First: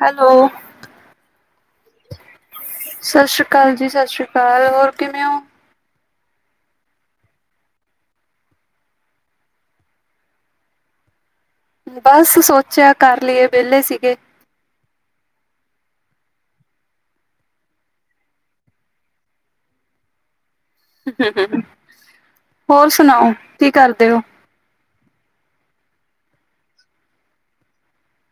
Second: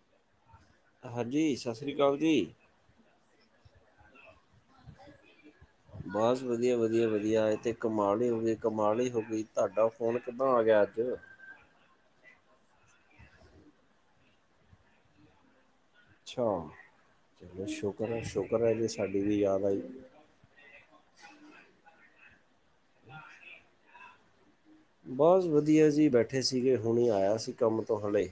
Hello. ਹਾਂਜੀ ਸਾਸਰੀ ਕਾਲ ਜੀ। ਸਾਸ਼ਰੀ ਕਾਲ ਜੀ ਸਾਸ਼ਰੀ ਕਾਲ ਹੋਰ ਕਿਵੇਂ ਓ? ਬਸ ਵਧੀਆ ਵਧੀਆ ਵਧੀਆ ਅੱਜ ਤੇ ਕਮਾਲ ਈ ਹੋ ਗਈ ਕਮਾਲ ਈ ਹੋ ਗਈ ਤੁਹਾਡਾ ਫ਼ੋਨ ਕਿੱਦਾਂ ਆ ਗਿਆ ਅੱਜ। ਬਸ ਸੋਚਿਆ ਕਰ ਲਈਏ ਵਿਹਲੇ ਸੀਗੇ। ਅੱਛਾ, ਚਲੋ ਸ਼ੁਕਰ ਏ ਸ਼ੁਕਰ ਏ ਜੇ ਸਾਡੀ ਵੀ ਯਾਦ ਆਈ। ਹੋਰ ਸੁਣਾਓ, ਕੀ ਕਰਦੇ ਓ? ਬਸ ਵਧੀਆ ਜੀ ਬੈਠੇ ਸੀਗੇ ਹੁਣੇ ਆਇਆ ਸੀ ਕੰਮ ਤੋਂ ਹਲੇ।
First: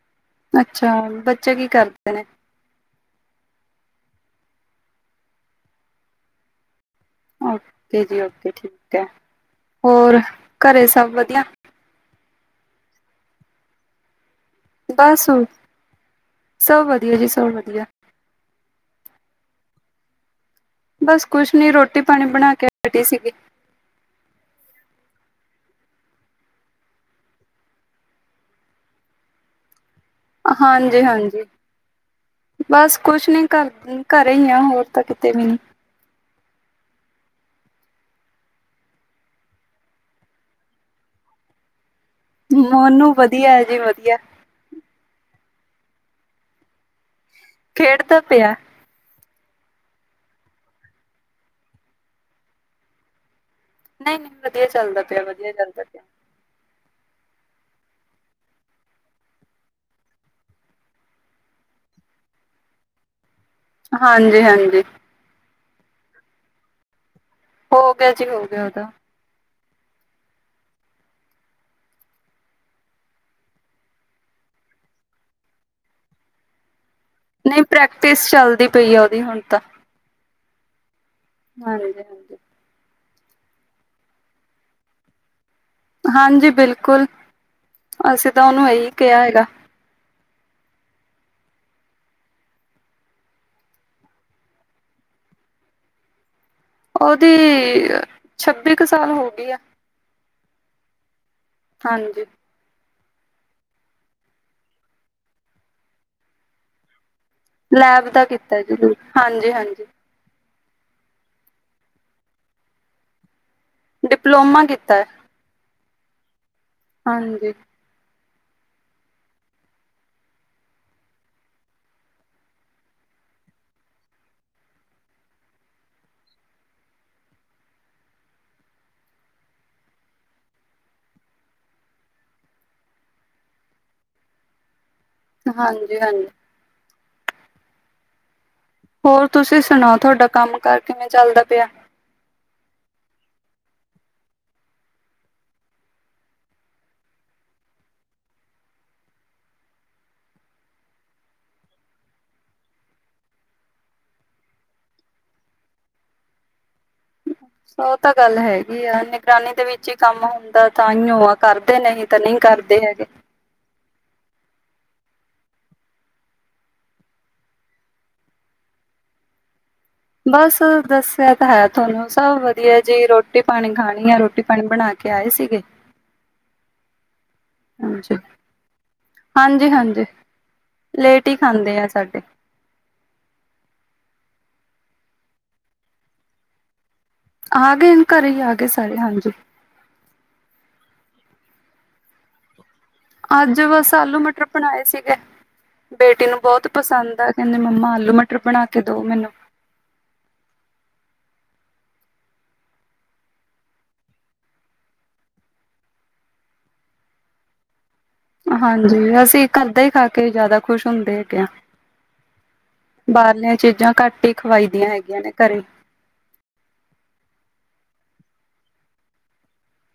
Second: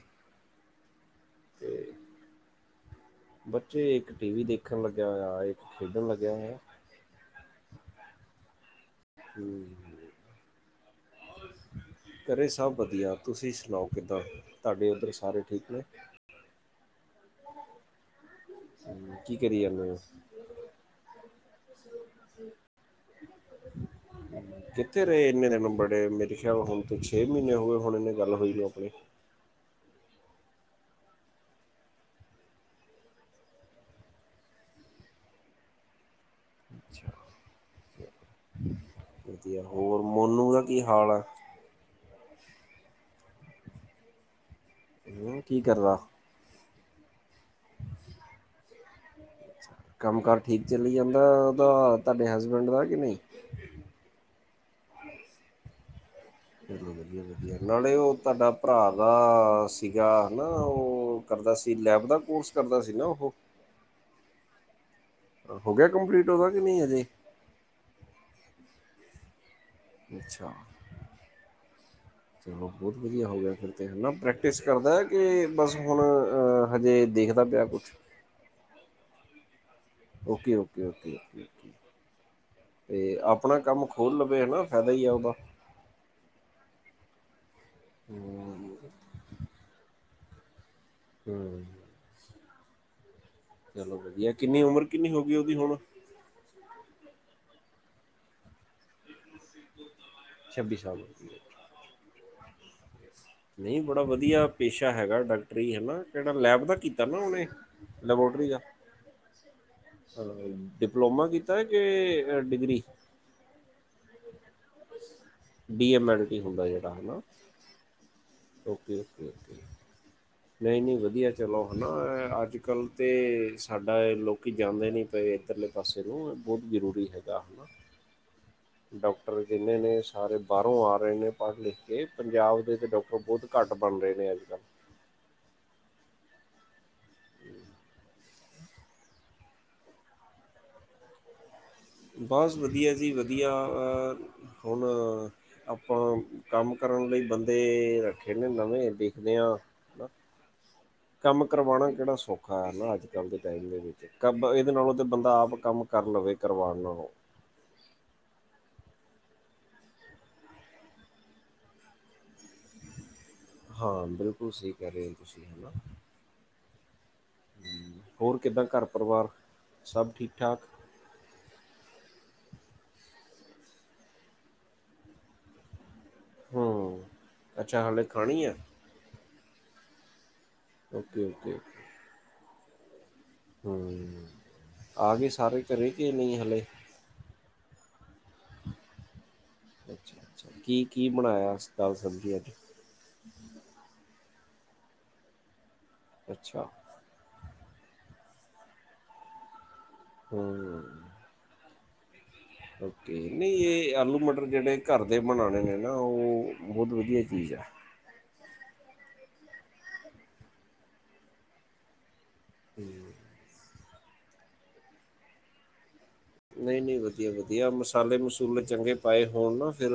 ਅੱਛਾ ਬੱਚੇ ਕੀ ਕਰਦੇ ਨੇ? ਬੱਚੇ ਇੱਕ ਟੀ ਵੀ ਦੇਖਣ ਲੱਗਿਆ ਹੋਇਆ ਇੱਕ ਖੇਡਣ ਲੱਗਿਆ ਹੋਇਆ। ਓਕੇ ਜੀ ਓਕੇ ਠੀਕ ਐ ਹੋਰ ਘਰੇ ਸਭ ਵਧੀਆ। ਘਰੇ ਸਬ ਵਧੀਆ ਤੁਸੀਂ ਸੁਣਾਓ ਕਿੱਦਾਂ, ਤੁਹਾਡੇ ਉੱਧਰ ਬਸ ਸਾਰੇ ਠੀਕ ਨੇ। ਸਭ ਵਧੀਆ ਜੀ ਸਭ ਵਧੀਆ। ਹੂੰ ਕੀ ਕਰੀ ਜਾਨੇ ਓ ਤੁਸੀਂ? ਬਸ ਕੁਛ ਨੀ ਰੋਟੀ ਪਾਣੀ ਬਣਾ ਕੇ ਹਟੀ ਸੀਗੀ ਕਿੱਥੇ ਰਹੇ ਇੰਨੇ ਦਿਨ ਬੜੇ ਮੇਰੇ ਖਿਆਲ ਹੁਣ ਤੇ ਛੇ ਮਹੀਨੇ ਹੋ ਗਏ ਹੋਣੇ ਇਹਨੇ ਗੱਲ ਹੋਈ ਨੂੰ ਆਪਣੀ ਹਾਂਜੀ ਹਾਂਜੀ ਬਸ ਕੁਛ ਨੀ ਘਰ ਘਰੇ ਹੀ ਆ ਹੋਰ ਤਾਂ ਕਿਤੇ ਵੀ ਨੀ ਅੱਛਾ ਵਧੀਆ ਹੋਰ ਮੋਨੂੰ ਦਾ ਕੀ ਹਾਲ ਆ ਨੋਨੂੰ ਵਧੀਆ ਏ ਜੀ ਵਧੀਆ ਤੇ ਹੁਣ ਕੀ ਕਰਦਾ ਖੇਡਦਾ ਪਿਆ ਅੱਛਾ ਕੰਮ ਕਾਰ ਠੀਕ ਚੱਲੀ ਜਾਂਦਾ ਉਹਦਾ ਤੁਹਾਡੇ ਹਸਬੈਂਡ ਦਾ ਕਿ ਨਹੀਂ ਨਹੀਂ ਨਹੀਂ ਵਧੀਆ ਚੱਲਦਾ ਪਿਆ ਵਧੀਆ ਚੱਲਦਾ ਪਿਆ ਚਲੋ ਵਧੀਆ ਵਧੀਆ ਨਾਲੇ ਉਹ ਤੁਹਾਡਾ ਭਰਾ ਦਾ ਸੀਗਾ ਨਾ ਉਹ ਕਰਦਾ ਸੀ ਲੈਬ ਦਾ ਕੋਰਸ ਕਰਦਾ ਸੀ ਨਾ ਉਹ ਹਾਂਜੀ ਹਾਂਜੀ ਹੋ ਗਿਆ ਕੰਪਲੀਟ ਉਹਦਾ ਕਿ ਨਹੀਂ ਅਜੇ ਹੋ ਗਿਆ ਜੀ ਹੋ ਗਿਆ ਉਹਦਾ ਜੀ ਅੱਛਾ [inaudible] ਚਲੋ ਬਹੁਤ ਵਧੀਆ ਹੋ ਗਿਆ ਫਿਰ ਤੇ ਹਨਾ ਪ੍ਰੈਕਟਿਸ ਕਰਦਾ ਹੈ ਕਿ ਬਸ ਹੁਣ ਅ ਹਜੇ ਦੇਖ ਨਹੀਂ ਪ੍ਰੈਕਟਿਸ ਚੱਲਦੀ ਪਈ ਆ ਉਹਦੀ ਹੁਣ ਤਾਂ ਓਕੇ ਓਕੇ ਓਕੇ ਹਾਂਜੀ ਹਾਂਜੀ ਤੇ ਆਪਣਾ ਕੰਮ ਖੋਲ੍ਹ ਲਵੇ ਹਨਾ ਫਾਇਦਾ ਈ ਆ ਉਹਦਾ ਹਾਂਜੀ ਬਿਲਕੁਲ ਅਸੀਂ ਤਾਂ ਉਹਨੂੰ ਹੂੰ ਇਹੀ ਕਿਹਾ ਹੈਗਾ ਹੂੰ ਅੱਛਾ ਚਲੋ ਵਧੀਆ ਕਿੰਨੀ ਉਮਰ ਕਿੰਨੀ ਹੋ ਗਈ ਉਹਦੀ ਹੁਣ ਉਹਦੀ ਛੱਬੀ ਕੁ ਸਾਲ ਹੋ ਗਈ ਆ। ਛੱਬੀ ਸਾਲ ਹਾਂਜੀ ਨਹੀਂ ਬੜਾ ਵਧੀਆ ਪੇਸ਼ਾ ਹੈਗਾ ਡਾਕਟਰੀ ਹੈ ਨਾ ਕਿਹੜਾ ਲੈਬ ਦਾ ਕੀਤਾ ਨਾ ਉਹਨੇ ਲੈਬ ਦਾ ਕੀਤਾ ਜਰੂਰ ਹਾਂਜੀ ਹਾਂਜੀ। ਡਿਪਲੋਮਾ ਕੀਤਾ ਏ ਕਿ ਡਿਗਰੀ ਡਿਪਲੋਮਾ ਕੀਤਾ ਹੈ। ਬੀ ਐਮ ਐਲ ਪੀ ਹੁੰਦਾ ਜਿਹੜਾ ਹੈ ਨਾ ਹਾਂਜੀ ਓਕੇ ਓਕੇ ਓਕੇ [inaudible] ਨਈ ਨਈ ਵਧੀਆ ਚਲੋ ਹੈਨਾ ਅੱਜ ਕੱਲ੍ਹ ਤੇ ਸਾਡਾ ਲੋਕੀ ਜਾਂਦੇ ਨਹੀਂ ਪਏ ਇੱਧਰਲੇ ਪਾਸੇ ਨੂੰ ਬਹੁਤ ਜ਼ਰੂਰੀ ਹੈਗਾ ਹੈਣਾ। ਡਾਕਟਰ ਜਿੰਨੇ ਨੇ ਸਾਰੇ ਬਾਹਰੋਂ ਆ ਰਹੇ ਨੇ ਪੜ੍ਹ ਲਿਖ ਕੇ ਪੰਜਾਬ ਦੇ ਵਿੱਚ ਡਾਕਟਰ ਬਹੁਤ ਘੱਟ ਬਣ ਰਹੇ ਨੇ ਅੱਜ ਕੱਲ੍ਹ ਹਾਂਜੀ ਹਾਂਜੀ [inaudible] ਹੋਰ ਤੁਸੀਂ ਸੁਣਾਓ ਤੁਹਾਡਾ ਕੰਮ ਕਾਰ ਕਿਵੇਂ ਚੱਲਦਾ ਪਿਆ ਬਸ ਵਧੀਆ ਜੀ ਵਧੀਆ ਅ ਹੁਣ ਆਪਾਂ ਕੰਮ ਕਰਨ ਲਈ ਬੰਦੇ ਰੱਖੇ ਨੇ ਨਵੇਂ ਦੇਖਦੇ ਹਾਂ। ਹਨਾ ਕੰਮ ਕਰਵਾਉਣਾ ਕਿਹੜਾ ਸੌਖਾ ਹੈ ਨਾ ਅੱਜ ਕੱਲ੍ਹ ਦੇ ਟਾਈਮ ਦੇ ਵਿੱਚ ਕਬ ਇਹਦੇ ਨਾਲੋਂ ਤੇ ਬੰਦਾ ਆਪ ਕੰਮ ਕਰ ਲਵੇ ਕਰਵਾਉਣ ਨਾਲੋਂ ਉਹ ਤਾਂ ਗੱਲ ਹੈਗੀ ਆ ਨਿਗਰਾਨੀ ਦੇ ਵਿੱਚ ਹੀ ਕੰਮ ਹੁੰਦਾ ਤਾਂ ਇਓ ਆ ਕਰਦੇ ਨੇ ਇਹ ਹ ਕਰ ਨਈ ਕਰਦੇ ਹੈਗੇ ਹਾਂ ਬਿਲਕੁਲ ਸਹੀ ਕਹਿ ਰਹੇ ਹੋ ਤੁਸੀਂ ਹੈ ਨਾ ਹੂੰ, ਹੋਰ ਕਿੱਦਾਂ ਘਰ ਪਰਿਵਾਰ? ਸਭ ਠੀਕ ਬਸ ਠਾਕ ਦੱਸ ਕਿਆ ਤਾਂ ਹੈ ਤੁਹਾਨੂੰ ਸਭ ਵਧੀਆ ਜੀ ਰੋਟੀ ਪਾਣੀ ਖਾਣੀ ਆ ਰੋਟੀ ਪਾਣੀ ਬਣਾ ਕੇ ਆਏ ਸੀਗੇ ਹੂੰ ਅੱਛਾ [inaudible] ਹਾਲੇ ਹਾਂਜੀ ਖਾਣੀ ਆ ਹਾਂਜੀ ਹਾਂਜੀ। ਓਕੇ ਲੇਟ ਈ ਓਕੇ ਖਾਂਦੇ ਆ ਸਾਡੇ ਹੂੰ ਆ ਗਏ ਸਾਰੇ ਘਰੇ ਕੇ ਨਈ ਹਲੇ? ਆ ਗਏ ਘਰੇ ਈ ਆ ਗਏ ਸਾਰੇ ਹਨ ਜੀ। ਅੱਛਾ ਅੱਛਾ ਕੀ- ਕੀ ਬਣਾਇਆ ਦਾਲ਼- ਸਬਜ਼ੀ ਅੱਜ? ਅੱਜ ਬਸ ਆਲੂ ਮਟਰ ਬਣਾਏ ਸੀਗੇ ਬੇਟੀ ਨੂੰ ਬੋਤ ਅੱਛਾ ਪਸੰਦ ਐ। ਕਹਿੰਦੇ ਮੰਮਾ ਆਲੂ ਮਟਰ ਬਣਾ ਕੇ ਦੋ ਮੈਨੂੰ ਹੂੰ [inaudible] ਓਕੇ ਨਈ ਇਹ ਆਲੂ ਮਟਰ ਜਿਹੜੇ ਘਰ ਦੇ ਬਣਾਣੇ ਨੇ ਨਾ ਉਹ ਬਹੁਤ ਵਧੀਆ ਚੀਜ਼ ਐ। ਹਾਂਜੀ ਅਸੀਂ ਘਰ ਦਾ ਹੀ ਖਾ ਕੇ ਜ਼ਿਆਦਾ ਖੁਸ਼ ਹੁੰਦੇ ਹੈਗੇ ਹਾਂ। ਬਾਹਰਲੀਆਂ ਚੀਜ਼ਾਂ ਘੱਟ ਹੀ ਖਵਾਈ ਦੀਆਂ ਹੈਗੀਆਂ ਨੇ ਘਰੇ ਨਈ-ਨਈ ਵਧੀਆ-ਵਧੀਆ ਮਸਾਲੇ ਮਸੂਲੇ ਚੰਗੇ ਪਾਏ ਹੋਣ ਨਾ ਫਿਰ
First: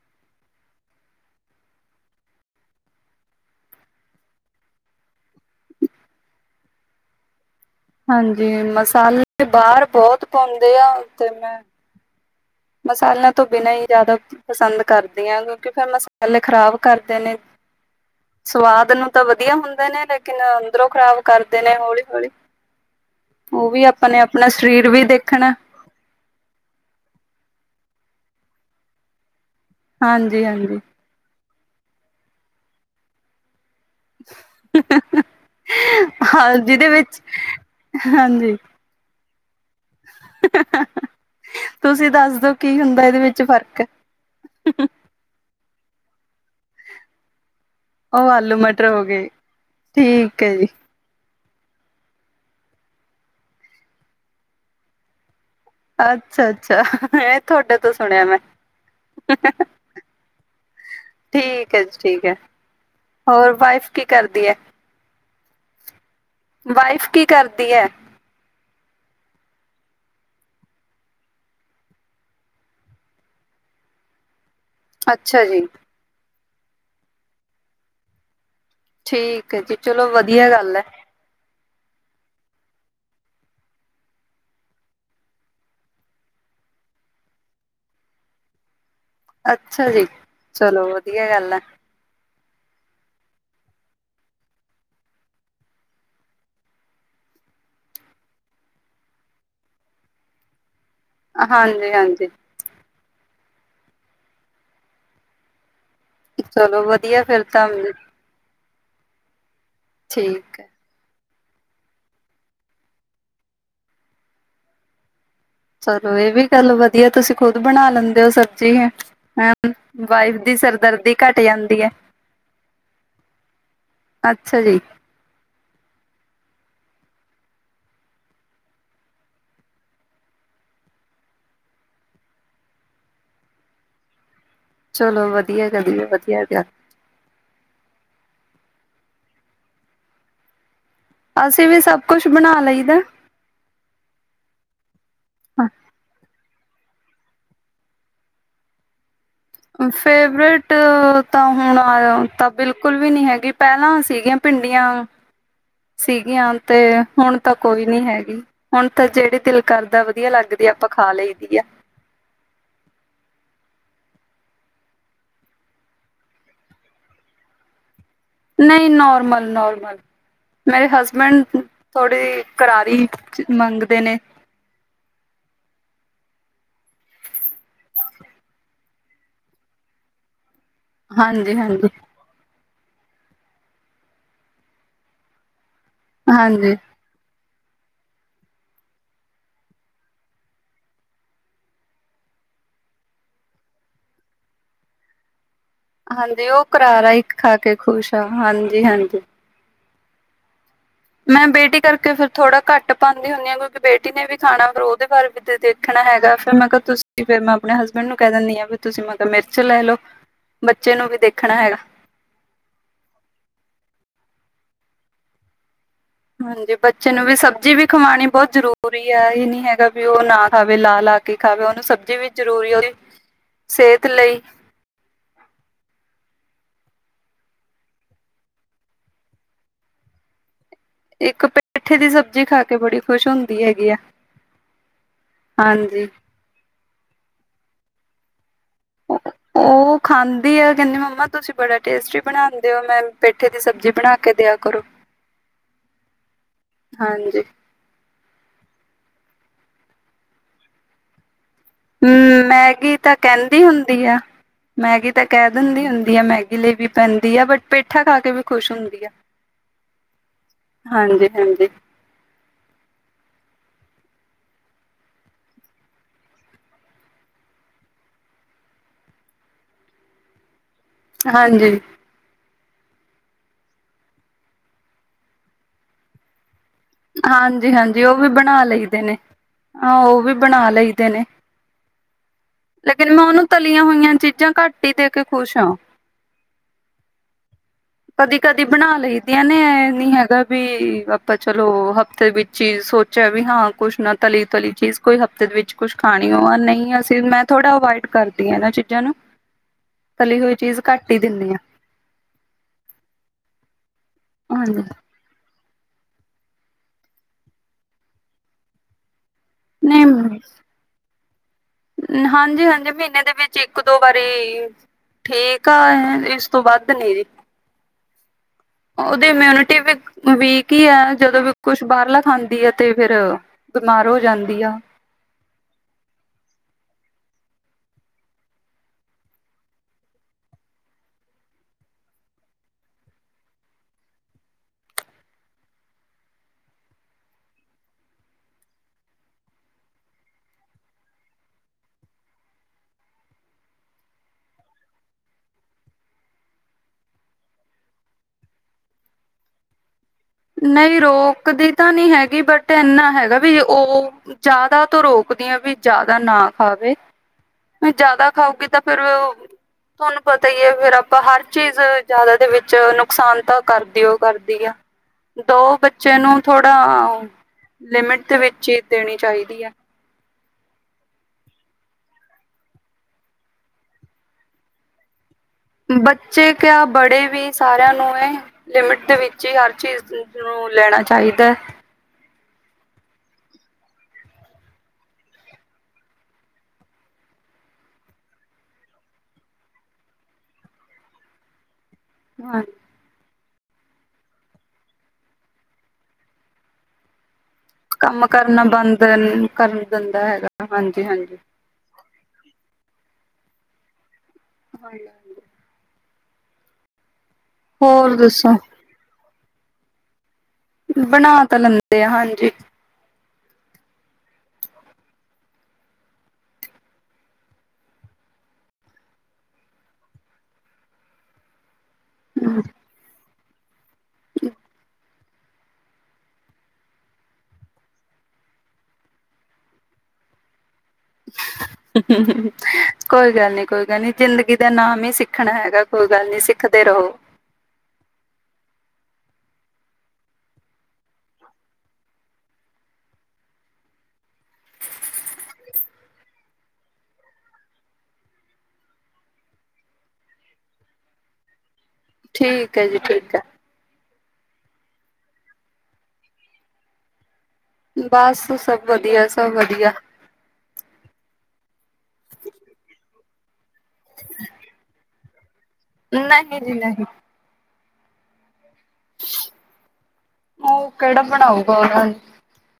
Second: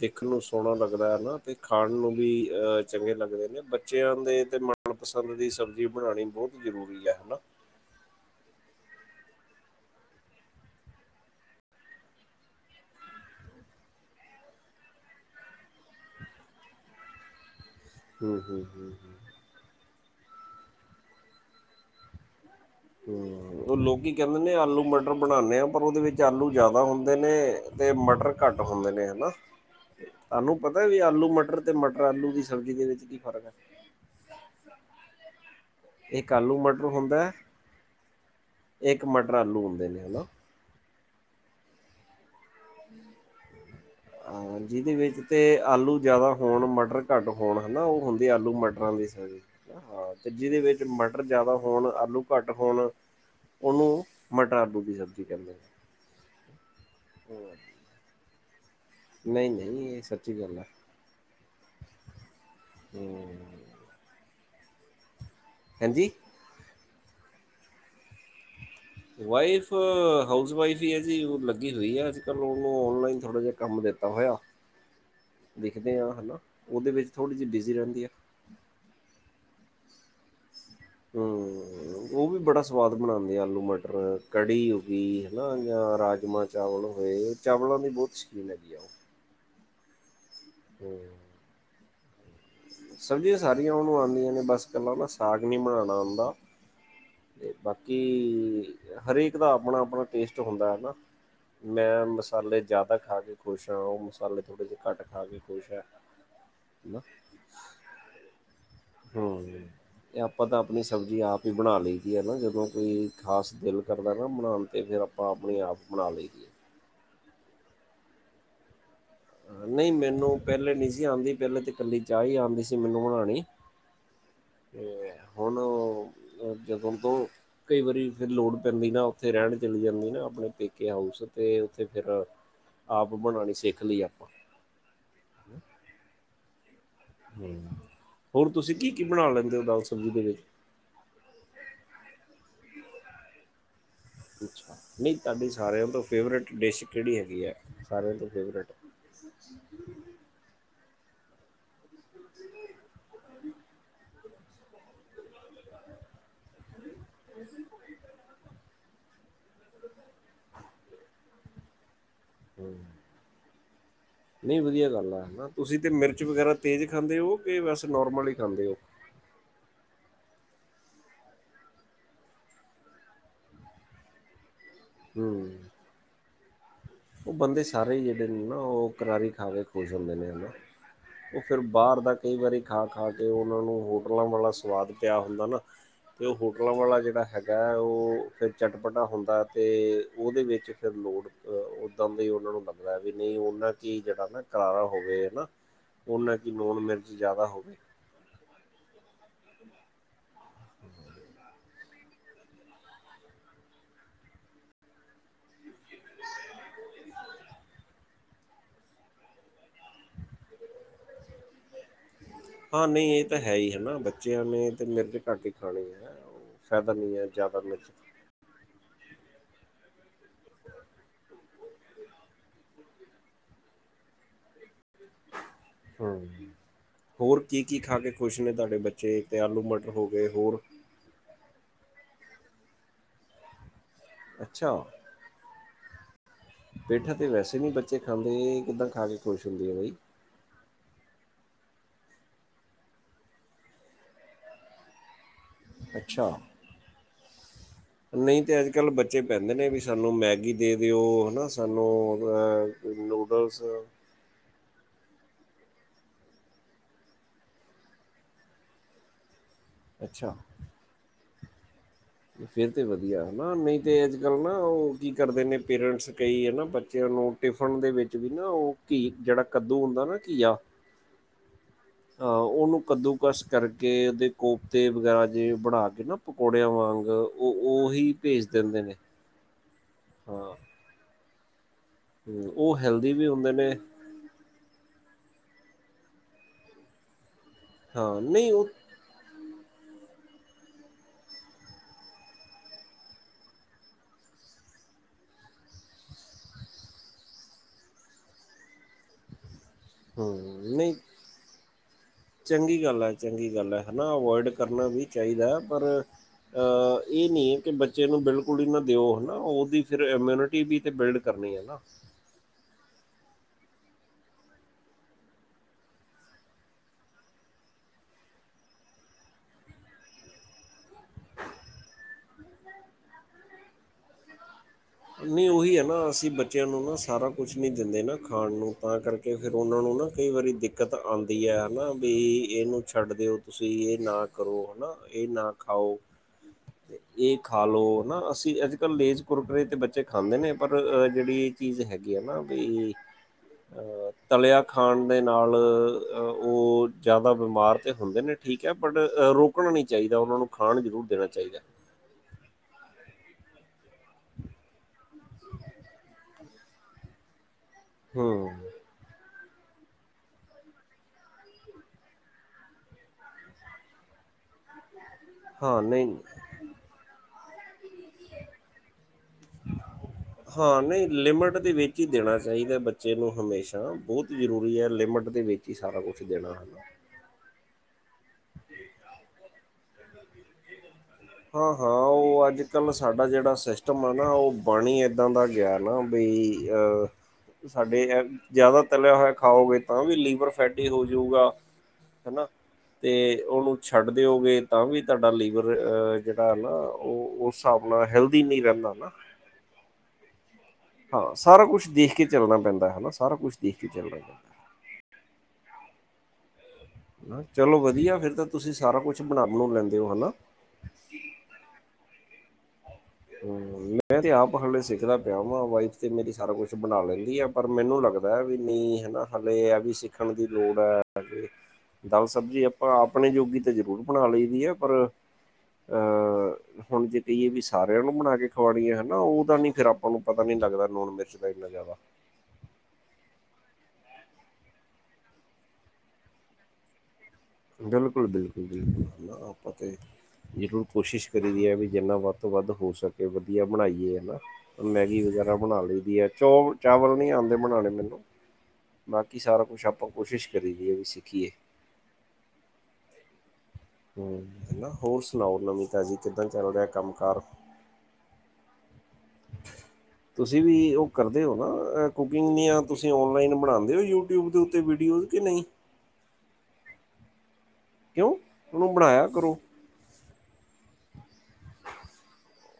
ਦੇਖਣ ਨੂੰ ਸੋਹਣਾ ਲੱਗਦਾ ਹੈ ਨਾ ਤੇ ਖਾਣ ਨੂੰ ਵੀ ਅ ਚੰਗੇ ਲੱਗਦੇ ਨੇ ਬੱਚਿਆਂ ਦੇ ਤੇ ਮਨਪਸੰਦ ਦੀ ਸਬਜ਼ੀ ਬਣਾਣੀ ਬੋ ਜ਼ਰੂਰੀ ਐ ਹਨਾ। ਹਾਂਜੀ ਮਸਾਲੇ ਤੇ ਬਾਹਰ ਬੋਤ ਪਾਉਂਦੇ ਆ ਤੇ ਮੈਂ ਮਸਾਲਿਆਂ ਤੋਂ ਬਿਨਾਂ ਹੀ ਜ਼ਿਆਦਾ ਪਸੰਦ ਕਰਦੀ ਆ ਕਿਉਂਕਿ ਫਿਰ ਮਸਾਲੇ ਖ਼ਰਾਬ ਕਰਦੇ ਨੇ ਹੂੰ ਹੂੰ ਸਵਾਦ ਹੂੰ ਨੂੰ ਤਾਂ ਵਧੀਆ ਹੁੰਦੇ ਨੇ ਲੇਕਿਨ ਅੰਦਰੋਂ ਖਰਾਬ ਕਰਦੇ ਨੇ ਹੌਲੀ-ਹੌਲੀ ਹੂੰ ਉਹ ਲੋਕੀ ਕਹਿੰਦੇ ਨੇ ਆਲੂ ਸਰੀਰ ਵੀ ਮਟਰ ਦੇਖਣਾ ਬਣਾਨੇ ਆ ਪਰ ਉਹਦੇ ਵਿੱਚ ਆਲੂ ਜ਼ਿਆਦਾ ਹੁੰਦੇ ਨੇ ਤੇ ਮਟਰ ਘੱਟ ਹੁੰਦੇ ਨੇ ਹਨਾ। ਹਾਂਜੀ ਤੁਹਾਨੂੰ ਹਾਂਜੀ ਪਤਾ ਵੀ ਆਲੂ ਮਟਰ ਤੇ ਮਟਰ ਆਲੂ ਦੀ ਸਬਜ਼ੀ ਦੇ ਵਿੱਚ ਕੀ ਫ਼ਰਕ ਐ? ਇੱਕ ਹਾਂ ਆਲੂ ਮਟਰ ਜਿਹਦੇ ਵਿੱਚ, ਹੁੰਦਾ ਹੈ ਹਾਂਜੀ। ਇੱਕ ਮਟਰ ਆਲੂ ਹੁੰਦੇ ਨੇ ਹਨਾ ਤੁਸੀਂ ਦੱਸਦੋ ਕੀ ਹੁੰਦਾ ਇਹਦੇ ਵਿੱਚ ਫ਼ਰਕ ਅਮ ਜਿਹਦੇ ਵਿੱਚ ਤੇ ਆਲੂ ਜ਼ਿਆਦਾ ਹੋਣ ਮਟਰ ਘੱਟ ਹੋਣ ਹਨਾ ਉਹ ਹੁੰਦੀ ਆਲੂ ਮਟਰ ਮਟਰਾਂ ਹੋ ਦੀ ਗਏ ਸਬਜੀ ਹਨਾ ਹਾਂ, ਤੇ ਠੀਕ ਹੈ ਜਿਹਦੇ ਜੀ ਵਿੱਚ ਚ ਮਟਰ ਜ਼ਿਆਦਾ ਹੋਣ ਆਲੂ ਘੱਟ ਹੋਣ ਉਹਨੂੰ ਮਟਰ ਆਲੂ ਦੀ ਸਬਜ਼ੀ ਕਹਿੰਦੇ ਨੇ। ਅੱਛਾ ਅੱਛਾ ਇਹ ਤੁਹਾਡੇ ਤੋਂ ਸੁਣਿਆ ਮੈਂ- ਨਈ-ਨਈ ਇਹ ਸੱਚੀ ਗੱਲ ਐ। ਠੀਕ ਐ ਜੀ ਠੀਕ ਐ, ਹਮ ਹੋਰ ਵਾਈਫ ਕੀ ਕਰਦੀ ਐ? ਹੈਜੀ ਵਾਈਫ ਕੀ ਕਰਦੀ ਐ? [inaudible] ਵਾਈਫ ਹਾਊਸ ਵਾਈਫ ਹੀ ਐ ਜੀ ਉਹ ਲੱਗੀ ਹੋਈ ਆ ਅੱਜ ਕੱਲ੍ਹ ਉਹਨੂੰ ਔਨਲਾਈਨ ਥੋੜ੍ਹਾ ਜਿਹਾ ਕੰਮ ਦਿੱਤਾ ਹੋਇਆ [inaudible] ਜੀ, ਲਿਖਦੇ ਆ ਹਨਾ। ਉਹਦੇ ਵਿੱਚ ਥੋੜ੍ਹੀ ਜਿਹੀ ਬਿਜ਼ੀ ਰਹਿੰਦੀ ਐ। ਠੀਕ ਐ ਜੀ ਚਲੋ ਵਧੀਆ ਗੱਲ ਐ। ਹੂੰ। ਉਹ ਵੀ ਬੜਾ ਸਵਾਦ ਬਣਾਂਦੇ ਆ ਆਲੂ ਮਟਰ, ਕੜੀ ਹੋ ਗਈ ਹਨਾ ਜਾਂ ਰਾਜਮਾਂ ਚਾਵਲ ਹੋਏ ਚਾਵਲਾਂ ਦੀ ਬਹੁਤ ਸ਼ੌਕੀਨ ਹੈਗੀ ਆ ਉਹ ਅੱਛਾ ਜੀ, ਚਲੋ ਹੂੰ ਵਧੀਆ ਗੱਲ ਐ। ਸਬਜ਼ੀਆਂ ਸਾਰੀਆਂ ਉਹਨੂੰ ਆਂਦੀਆਂ ਨੇ, ਬਸ ਇਕੱਲਾ ਨਾ ਸਾਗ ਨੀ ਬਣਾਣਾ ਆਂਦਾ। ਤੇ ਬਾਕੀ ਹਰੇਕ ਦਾ ਆਪਣਾ ਆਪਣਾ ਟੇਸਟ ਹੁੰਦਾ ਐ ਨਾ। ਮੈਂ ਹਾਂਜੀ-ਹਾਂਜੀ, ਮਸਾਲੇ ਜ਼ਿਆਦਾ ਖਾ ਕੇ ਖੁਸ਼ ਆ, ਉਹ ਮਸਾਲੇ ਥੋੜ੍ਹੇ ਜਿਹੇ ਘੱਟ ਖਾ ਕੇ ਖੁਸ਼ ਐ। ਚਲੋ ਵਧੀਆ ਫਿਰ ਤਾਂ ਹੂੰ ਆਪਾਂ ਤਾਂ ਠੀਕ ਹੈ, ਆਪਣੀ ਸ ਸਬਜ਼ੀ ਆਪ ਹੀ ਬਣਾ ਲਈ ਦੀ ਆ, ਨਾ ਜਦੋਂ ਕੋਈ‌ ਖਾਸ ਦਿਲ ਕਰਦਾ ਨਾ ਬਣਾਣ 'ਤੇ ਆਪ ਆਪਣੇ ਆਪ ਬਣਾ ਚਲੋ ਲਈ ਇਹ ਵੀ ਦੀ ਹੈ ਗੱਲ ਵਧੀਆ ਤੁਸੀਂ ਖੁਦ ਬਣਾ ਲੈਂਦੇ ਹੋ ਸਬਜ਼ੀ। ਹੂੰ ਨਹੀਂ ਵਾਈਫ ਮੈਨੂੰ ਦੀ ਪਹਿਲੇ ਨਹੀਂ ਸੀ ਸਰਦਰਦੀ ਆਉਂਦੀ ਘੱਟ ਪਹਿਲੇ ਤੇ ਜਾਂਦੀ ਐ। ਇਕੱਲੀ ਚਾਹ ਹੀ ਆਉਂਦੀ ਸੀ ਮੈਨੂੰ ਬਣਾਉਣੀ ਤੇ ਹੁਣ ਜਦੋਂ ਤੋਂ ਕਈ ਵਾਰੀ ਫਿਰ ਲੋੜ ਪੈਂਦੀ ਨਾ, ਉੱਥੇ ਰਹਿਣ ਚਲੀ ਜਾਂਦੀ ਨਾ, ਆਪਣੇ ਪੇਕੇ ਹਾਊਸ ਤੇ ਉੱਥੇ ਫਿਰ ਆਪ ਬਣਾਣੀ ਸਿੱਖ ਲੀ ਆਪਾਂ। ਚਲੋ ਵਧੀਆ ਕਦੀ ਵਧੀਆ ਗਿਆ ਹੂੰ ਹੁਣ ਤੁਸੀਂ ਕੀ ਕੀ ਬਣਾ ਲਗਦੇ ਓ ਦਾਲ ਸਬਜ਼ੀ ਦੇ ਵਿੱਚ? ਅਸੀਂ ਵੀ ਸਭ ਕੁਛ ਬਣਾ ਲਈਦਾ। ਅੱਛਾ, ਨਹੀਂ ਤੁਹਾਡੀ ਸਾਰਿਆਂ ਤੋਂ ਫੇਵਰੇਟ ਡਿਸ਼ ਕਿਹੜੀ ਹੈਗੀ ਐ, ਸਾਰਿਆਂ ਤੋਂ ਫੇਵਰੇਟ? ਫੇਵਰੇਟ ਤਾਂ ਹੁਣ ਆਇਆ ਤਾਂ ਬਿਲਕੁਲ ਵੀ ਨੀ ਹੈਗੀ, ਪਹਿਲਾਂ ਸੀਗੀਆਂ ਭਿੰਡੀਆਂ। ਸੀਗੀਆਂ ਤੇ ਹੁਣ ਤਾਂ ਕੋਈ ਨਹੀਂ ਹੈਗੀ। ਹੁਣ ਤਾਂ ਜਿਹੜੀ ਦਿਲ ਕਰਦਾ ਵਧੀਆ ਲੱਗਦੀਆ ਆਪਾਂ ਖਾ ਲਈ ਦੀ ਆ। ਹੂੰ। ਨਹੀਂ ਵਧੀਆ ਗੱਲ ਆ, ਹਨਾ ਤੁਸੀਂ ਤੇ ਮਿਰਚ ਵਗੈਰਾ ਤੇਜ਼ ਖਾਂਦੇ ਹੋ ਕਿ ਬਸ ਨੋਰਮਲ ਈ ਨਹੀਂ ਨੋਰਮਲ ਨੋਰਮਲ। ਮੇਰੇ ਹਸਬੈਂਡ ਥੋੜੀ ਕਰਾਰੀ ਮੰਗਦੇ ਨੇ। ਕੀ [unintelligible] ਉਹ ਬੰਦੇ ਸਾਰੇ ਹੀ ਜਿਹੜੇ ਨੇ ਨਾ ਉਹ ਕਰਾਰੀ ਖਾ ਕੇ ਖੁਸ਼ ਹੁੰਦੇ ਨੇ ਹੈਨਾ। ਉਹ ਹਾਂਜੀ ਫਿਰ ਹਾਂਜੀ ਬਾਹਰ ਦਾ ਕਈ ਵਾਰੀ ਖਾ ਖਾ ਕੇ ਉਹਨਾਂ ਨੂੰ ਹੋਟਲਾਂ ਵਾਲਾ ਸਵਾਦ ਪਿਆ ਹੁੰਦਾ ਨਾ। ਤੇ ਹੋਟਲਾਂ ਹਾਂਜੀ ਵਾਲਾ ਜਿਹੜਾ ਹੈਗਾ ਉਹ ਫਿਰ ਚਟਪਟਾ ਹੁੰਦਾ ਤੇ ਉਹਦੇ ਵਿੱਚ ਫਿਰ ਲੋੜ ਓਦਾਂ ਦਾ ਹੀ ਉਹਨਾ ਨੂੰ ਲੱਗਦਾ ਵੀ ਨਹੀਂ ਉਹਨਾ ਕੀ ਜਿਹੜਾ ਨਾ ਕਰਾਰਾ ਹੋਵੇ ਹੈਨਾ। ਹਾਂਜੀ, ਉਹ ਕਰਾਰਾ ਈ ਖਾ ਕੇ ਖ਼ੁਸ਼ ਆ ਹਾਂਜੀ ਹਾਂਜੀ। [unintelligible] ਮੈਂ ਬੇਟੀ ਕਰਕੇ ਫਿਰ ਥੋੜਾ ਘੱਟ ਪਾਨੀ ਹੂਨੀ ਆ, ਕਿਉਂਕਿ ਬੇਟੀ ਨੇ ਵੀ ਖਾਣਾ ਹੁੰਦਾ ਫਿਰ ਉਹਦੇ ਵਾਰੇ ਵੀ ਤੇ ਦੇਖ ਦੇਖਣਾ ਹੈਗਾ ਫਿਰ ਮੈਂ ਕਿਹਾ ਤੁਸੀਂ ਫਿਰ ਮੈਂ ਆਪਣੇ ਹਸਬੈਂਡ ਨੂੰ ਕਹਿ ਦਿੰਨ ਹਾਂ, ਵੀ ਤੁਸੀਂ ਮਤਲਬ ਮਿਰਚ ਲੈ ਲਓ। ਬੱਚੇ ਨੂੰ ਵੀ ਦੇਖਣਾ ਹੈਗਾ। ਹਾਂ ਨਹੀਂ ਇਹ ਤਾਂ ਹੈ ਹੀ ਹੈਨਾ ਬੱਚਿਆਂ ਨੇ ਤੇ ਮਿਰਜ਼ ਘੱਟ ਹੀ ਖਾਣੀ ਆ। ਹਾਂਜੀ, ਬੱਚੇ ਨੂੰ ਵੀ ਸਬਜ਼ੀ ਵੀ ਖਵਾਉਣੀ ਬਹੁਤ ਜ਼ਰੂਰੀ ਹੈ ਇਹ ਨੀ ਹੈਗਾ ਵੀ ਉਹ ਨਾ ਖਾਵੇ ਲਾ ਲਾ ਕੇ ਖਾਵੇ ਉਹਨੂੰ ਸਬਜ਼ੀ ਵੀ ਜ਼ਰੂਰੀ ਉਹਦੀ ਸਿਹਤ ਲਈ। ਹੂੰ। ਹੋਰ ਕੀ ਕੀ ਖਾ ਕੇ ਖੁਸ਼ ਨੇ ਤੁਹਾਡੇ ਬੱਚੇ ਤਾਂ ਆਲੂ ਮਟਰ ਹੋ ਗਏ ਹੋਰ। ਇੱਕ ਪੇਠੇ ਦੀ ਸਬਜ਼ੀ ਖਾ ਕੇ ਬੜੀ ਖੁਸ਼ ਹੁੰਦੀ ਹੈਗੀ ਆ। ਅੱਛਾ, ਹਾਂਜੀ ਪੇਠਾਂ ਤੇ ਵੈਸੇ ਨਹੀਂ ਬੱਚੇ ਖਾਂਦੇ ਇਹ ਕਿੱਦਾਂ ਖਾਕੇ ਖੁਸ਼ ਹੁੰਦੇ ਆ ਬਾਈ। ਦੀ ਆ ਕਹਿੰਦੀ ਮੰਮਾ ਤੁਸੀਂ ਬੜਾ ਟੇਸਟੀ ਬਣਾਉਂਦੇ ਹੋ ਮੈਂਨ ਪੇਠੇ ਦੀ ਸਬਜ਼ੀ ਬਣਾ ਕੇ ਦਿਆ ਕਰੋ। [unintelligible] ਅੱਛਾ। ਹਾਂਜੀ ਨਹੀਂ ਤੇ ਅੱਜ ਕੱਲ ਬੱਚੇ ਪੈਂਦੇ ਨੇ ਵੀ ਸਾਨੂੰ ਮੈਗੀ ਦੇ ਦਿਓ ਹਨਾ। ਸਾਨੂੰ ਹ ਬ ਮੈਗੀ ਤਾਂ ਨੂਡਲਸ। ਕਹਿੰਦੀ ਹੁੰਦੀ ਆ ਮੈਗੀ ਤਾਂ ਕਹਿ ਦਿੰਦੀ ਹੁੰਦੀ ਆ ਮੈਗੀ ਲਈ ਵੀ ਪੈਂਦੀ ਆ ਬਟ ਪੇਠਾ ਖਾ ਕੇ ਵੀ ਖੁਸ਼ ਹੁੰਦੀ ਆ। [inaudible] ਅੱਛਾ। ਹਾਂਜੀ- ਹਾਂਜੀ। ਫੇਰ ਤੇ ਵਧੀਆ ਹਨਾ ਨਹੀਂ ਤੇ ਅੱਜ ਕੱਲ ਨਾ ਉਹ ਕੀ ਕਰਦੇ ਨੇ ਪੇਰੈਂਟਸ ਕਈ ਹਨਾ ਬੱਚਿਆਂ ਨੂੰ ਟਿਫਨ ਦੇ ਵਿੱਚ ਵੀ ਨਾ ਉਹ ਘੀ ਜਿਹੜਾ ਕੱਦੂ ਹੁੰਦਾ ਨਾ ਘੀਆ। ਹਾਂਜੀ। ਅ ਉਹਨੂੰ ਕੱਦੂਕਸ਼ ਕਰਕੇ ਉਹਦੇ ਕੋਪਤੇ ਵਗੈਰਾ ਜੇ ਬਣਾ ਕੇ ਨਾ ਪਕੌੜਿਆਂ ਵਾਂਗ। ਉਹ ਹਾਂਜੀ- ਹਾਂਜੀ ਉਹੀ ਉਹ ਵੀ ਭੇਜ ਬਣਾ ਦਿੰਦੇ ਲਈਦੇ ਨੇ, ਹਾਂ ਉਹ ਵੀ ਹਾਂ ਬਣਾ ਲਈਦੇ ਨੇ। ਹੂੰ, ਉਹ ਲੇਕਿਨ ਹੈਲਦੀ ਮੈਂ ਵੀ ਉਹਨੂੰ ਹੁੰਦੇ ਨੇ ਤਲੀਆਂ ਹੋਈਆਂ ਚੀਜ਼ਾਂ ਘੱਟ ਹੀ ਦੇ ਕੇ ਖੁਸ਼ ਹਾਂ। ਹਾਂ ਕਦੀ- ਨਹੀਂ ਕਦੀ ਉਹ ਬਣਾ ਲਈ ਦੀਆਂ ਨੇ ਇਹ ਨੀ ਹੈਗਾ ਵੀ ਆਪਾਂ ਚਲੋ ਹਫ਼ਤੇ ਵਿੱਚ ਹੀ ਸੋਚਿਆ ਵੀ ਹਾਂ ਕੁਛ ਨਾ ਤਲੀ- ਤਲੀ ਚੀਜ਼ ਕੋਈ ਹਫ਼ਤੇ ਦੇ ਵਿੱਚ ਕੁਛ ਖਾਣੀ ਹੋਵਾ ਨਹੀਂ ਅਸੀਂ ਮੈਂ ਥੋੜਾ ਅਵਾਇਡ ਕਰਦੀ ਹਾਂ ਇਹਨਾਂ ਚੀਜ਼ਾਂ ਨੂੰ। [inaudible] ਹੂੰ ਹੋਈ ਚੀਜ਼ ਨਹੀਂ ਘੱਟ ਹੀ ਦਿੰਦੀ ਆ ਚੰਗੀ ਗੱਲ ਆ- ਚੰਗੀ ਗੱਲ ਆ। ਹਨਾ ਅਵਇਡ ਹਾਂਜੀ ਕਰਨਾ ਵੀ ਚਾਹੀਦਾ ਏ ਪਰ ਇਹ ਨਹੀਂ ਕਿ ਬੱਚੇ ਨੂੰ ਬਿਲਕੁਲ ਹੀ ਨਾ ਦਿਓ ਹਨਾ ਉਹ ਦੀ ਫੇਰ ਨਹੀਂ ਇਮਿਊਨਿਟੀ ਵੀ ਤੇ ਬਿਲਡ ਕਰਨੀ ਹੈ ਨਾ। ਹਾਂਜੀ- ਹਾਂਜੀ ਮਹੀਨੇ ਦੇ ਵਿੱਚ ਇੱਕ- ਦੋ ਵਾਰੀ, ਠੀਕ ਆ ਇਸ ਤੋਂ ਵੱਧ ਨੀ ਜ- ਉਹਦੀ ਇਮਿਊਨਿਟੀ ਵੀ ਵੀਕ ਹੀ ਆ ਜਦੋਂ ਵੀ ਕੁਛ ਬਾਹਰਲਾ ਖਾਂਦੀ ਹੈ ਤੇ ਫੇਰ- ਬਿਮਾਰ ਹੋ ਜਾਂਦੀ ਆ। ਨਹੀਂ ਉਹੀ ਹੈ ਨਾ ਅਸੀਂ ਬੱਚਿਆਂ ਨੂੰ ਨਾ ਸਾਰਾ ਕੁਛ ਨਹੀਂ ਦਿੰਦੇ ਨਾ ਖਾਣ ਨੂੰ ਤਾਂ ਕਰ- ਕੇ ਫੇਰ ਉਹਨਾਂ ਨੂੰ ਨਾ ਕਈ ਵਾਰੀ ਦਿੱਕਤ ਆਂਦੀ ਐ ਨਾ ਵੀ ਇਹਨੂੰ ਛੱਡ ਦਿਓ। ਤੁਸੀ ਇਹ ਨਾ ਕਰੋ ਹਨਾ, ਇਹ ਨਾ ਖਾਓ। [inaudible] ਤੇ ਇਹ ਖਾ ਲਓ ਹਨਾ ਅਸੀਂ ਅੱਜ-ਕੱਲ ਲੇਜ, ਕੁਰਕਰੇ। ਤੇ ਬੱਚੇ ਖਾਂਦੇ ਨੇ ਪਰ ਜਿਹੜੀ ਇਹ ਚੀਜ਼ ਹੈਗੀ ਆ ਨਾ ਬਈ, ਤਲਿਆ ਖਾਣ ਦੇ ਨਾਲ ਉਹ ਜ਼ਿਆਦਾ ਬਿਮਾਰ ਤਾਂ ਹੁੰਦੇ ਨੇ- ਠੀਕ ਹੈ ਬਟ ਰੋਕਣਾ ਨਹੀਂ ਚਾਹੀਦਾ ਉਹਨਾਂ ਨੂੰ। ਖਾਣ ਨਹੀਂ ਜ਼ਰੂਰ ਦੇਣਾ ਚਾਹੀਦਾ ਰੋਕਦੀ ਤਾਂ ਨਹੀ ਹੈਗੀ ਬਟ ਇੰਨਾ ਹੈਗਾ- ਵੀ ਉਹ ਜ਼ਿਆਦਾ ਤੋਂ ਰੋਕਦੀਆਂ ਵੀ ਜ਼ਿਆਦਾ ਨਾ ਖਾਵੇ। ਜਿਆਦਾ ਹਮ ਖਾਊਗੀ ਤਾਂ ਫੇਰ ਉਹ, ਤੁਹਾਨੂੰ ਪਤਾ ਹੀ ਹੈ ਫੇਰ ਆਪਾਂ ਹਰ ਚੀਜ਼ ਜ਼ਿਆਦਾ ਦੇ ਵਿੱਚ ਨੁਕਸਾਨ ਤਾਂ ਕਰਦੀਓ ਕਰਦੀ ਆ। ਦਾਓ ਹਾਂ ਨਹੀਂ ਬੱਚੇ ਨੂੰ ਥੋੜਾ ਓ ਲਿਮਿਟ ਦੇ ਵਿੱਚ ਹੀ ਦੇਣੀ ਚਾਹੀਦੀ ਆ। ਹਾਂ ਨਹੀਂ ਲਿਮਿਟ ਦੇ ਵਿੱਚ ਹੀ ਦੇਣਾ ਚਾਹੀਦਾ ਬੱਚੇ ਨੂੰ ਹਮੇਸ਼ਾ ਬਹੋਤ ਜ਼ਰੂਰੀ ਹੈ ਲਿਮਿਟ ਦੇ ਵਿੱਚ। ਹੀ ਸਾਰਾ ਕੁਛ ਬੱਚੇ ਦੇਣਾ ਹੈ ਕਿਆ ਬੜੇ ਵੀ ਸਾਰਿਆਂ ਨੂੰ। ਆਏ, ਲਿਮਿਟ ਦੇ ਵਿੱਚ ਈ ਹਰ ਚੀਜ਼ ਨੂੰ ਲੈਣਾ ਚਾਈਦੈ। ਹਾਂ ਹਾਂ, ਉਹ ਅੱਜ-ਕੱਲ੍ਹ ਸਾਡਾ ਜੇੜਾ ਸਿਸਟਮ ਆ ਨਾ, ਉਹ ਬਨ ਈ ਏਦਾਂ ਦਾ ਗਿਆ ਨਾ, ਬਈ ਯਾ ਸਾਡੇ ਏ, ਜਾਦਾ ਤਲਿਆ ਹੋਇਆ ਖਾਓਗੇ ਤਾਂ ਵੀ ਲੀਵਰ ਫੈਟੀ ਹੋਜੂਗਾ। ਹਨਾ, ਹਾਂਜੀ, 'ਤੇ ਓਨੂੰ ਛੱਡ ਦਿਓਗੇ ਤਾਂ ਵੀ ਤੁਹਾਡਾ ਲੀਵਰ, ਅਹ ਜੇੜਾ ਨਾ, ਓ ਓਸ ਹਿਸਾਬ ਨਾਲ ਹੈਲਦੀ ਨਈਂ ਰੈਂਦਾ ਨਾ। ਘਰ ਵੀ ਗੰਦਾ ਹੈਗਾ। ਹਾਂ, ਹਾਂਜੀ-ਹਾਂਜੀ। ਸਾਰਾ ਕੁਛ ਦੇਖ ਕੇ ਚੱਲਨਾ ਪੈਂਦਾ ਹੈਨਾ, ਸਾਰਾ ਕੁਛ ਦੇਖ ਕੇ ਚੱਲਨਾ ਪੈਂਦਾ। ਹਾਏ! ਚਲੋ ਹੋਰ ਵਦੀਆ, ਫਿਰ ਤਾਂ ਦੱਸੋ ਤੁਸੀਂ ਸਾਰਾ ਕੁਛ ਬਨਾ- ਬਨੂੰ ਲੈਂਦੇ ਓ, ਹੈਨਾ? ਬਨਾ ਤਾਂ ਲੈਂਦੇ ਆ, ਹਾਂਜੀ। ਹੂੰ, ਮੈਂ ਤੇ ਆਪ ਹਾਲੇ ਸਿੱਖਦਾ ਪੇਆ ਵਾਂ, ਵਾਈਫ ਤੇ ਮੇਰੀ ਸਾਰਾ ਕੁਛ ਬਨਾ ਲੈਂਦੀ ਆ। ਪਰ ਮੈਨੂੰ ਲੱਗਦੈ ਵੀ ਨਈਂ, ਹਨਾ? ਹਾਲੇ ਐ ਵੀ ਸਿੱਖਨ ਦੀ ਲੋੜ ਐ, ਹਾਲੇ। ਹ [inaudible] ਦਾਲ-ਸਬਜ਼ੀ ਆਪਾਂ ਆਪਨੇ ਜੋਗੀ ਤਾਂ ਜ਼ਰੂਰ ਬਨਾ ਲਈ ਦੀ ਏ, ਪਰ ਅਹ, ਹੁਨ ਜੇ ਕਈਏ ਵੀ ਸਾਰਿਆਂ ਨੂੰ ਬਨਾ ਕੇ ਖਵਾ ਰੀ ਏ ਹੈਨਾ? ਉਹ ਤਾਂ ਨੀ ਫਿਰ ਆਪ ਓਨੂੰ ਪਤਾ ਨੀ ਲੱਗਦਾ, ਲੂਨ, ਮਿਰਚ ਦਾ ਇੰਨਾ ਜਾਦਾ। ਉਹੂੰ, ਉਹੂੰ। ਕੋਈ ਗੱਲ ਨੀ, ਕੋਈ ਗੱਲ ਨੀ। ਜ਼ਿੰਦਗੀ ਦਾ ਨਾਮ ਈ ਸਿੱਖਨਾ ਹੈਗਾ, ਕੋਈ ਗੱਲ ਨੀ, ਸਿੱਖਦੇ ਰਹੋ। ਬਿਲਕੁਲ-ਬਿਲਕੁਲ-ਬਿਲਕੁਲ, ਹਨਾ? ਆਪਾਂ 'ਤੇ ਜ਼ਰੂਰ ਕੋਸ਼ਿਸ਼ ਕਰੀ ਦੀ ਐ ਵੀ ਜਿੰਨਾ ਵੱਦ ਤੋਂ ਵੱਦ ਹੋ ਸਕੇ ਵਦੀਆ ਬਨਾਈਏ, ਹੈਨਾ? ਮੈਗੀ ਵਗੈਰਾ ਬਨਾ ਲਈ ਦੀ ਐ, ਚੋਲ- ਚਾਵਲ ਨੀ ਆਂਦੇ ਬਨਾਣੇ ਮੈਨੂੰ। ਬਾਕੀ ਸਾਰਾ ਕੁਛ ਆਪਾਂ ਕੋਸ਼ਿਸ਼ ਕਰੀਦੀ ਏ ਵੀ ਸਿੱਖੀਏ। ਠੀਕ ਐ ਜੀ, ਠੀਕ ਐ। ਹੂੰ, ਹਨਾ। ਹੋਰ ਸੁਨਾਓ, ਨਵੀ-ਤਾਜ਼ੀ? ਕਿੱਦਾਂ ਚੱਲ ਰੇਆ ਕੰਮ-ਕਾਰ? ਬਸ, ਸਭ ਵਦੀਆ, ਸਭ ਵਦੀਆ। ਤੁਸੀਂ ਵੀ ਉਹ ਕਰਦੇ ਓ ਨਾ, ਅਹ ਕੁਕਿੰਗ ਦੀਆਂ ਤੁਸੀ ਔਨਲਾਈਨ ਬਣਾਂਦੇ? ਇਹ ਵੀ ਯੂਟਿਊਬ ਦੇ ਉੱਤੇ ਵੀਡੀਓਜ਼ ਕਿ ਨਈਂ? ਨਹੀਂ ਜੀ, ਨਹੀਂ। ਕਿਉਂ, ਉਨੂੰ ਬਣਾਇਆ ਕਰੋ। ਉਹ ਕੇੜਾ ਬਣਾਉਗਾ ਉਨਾਂ ਨੂੰ?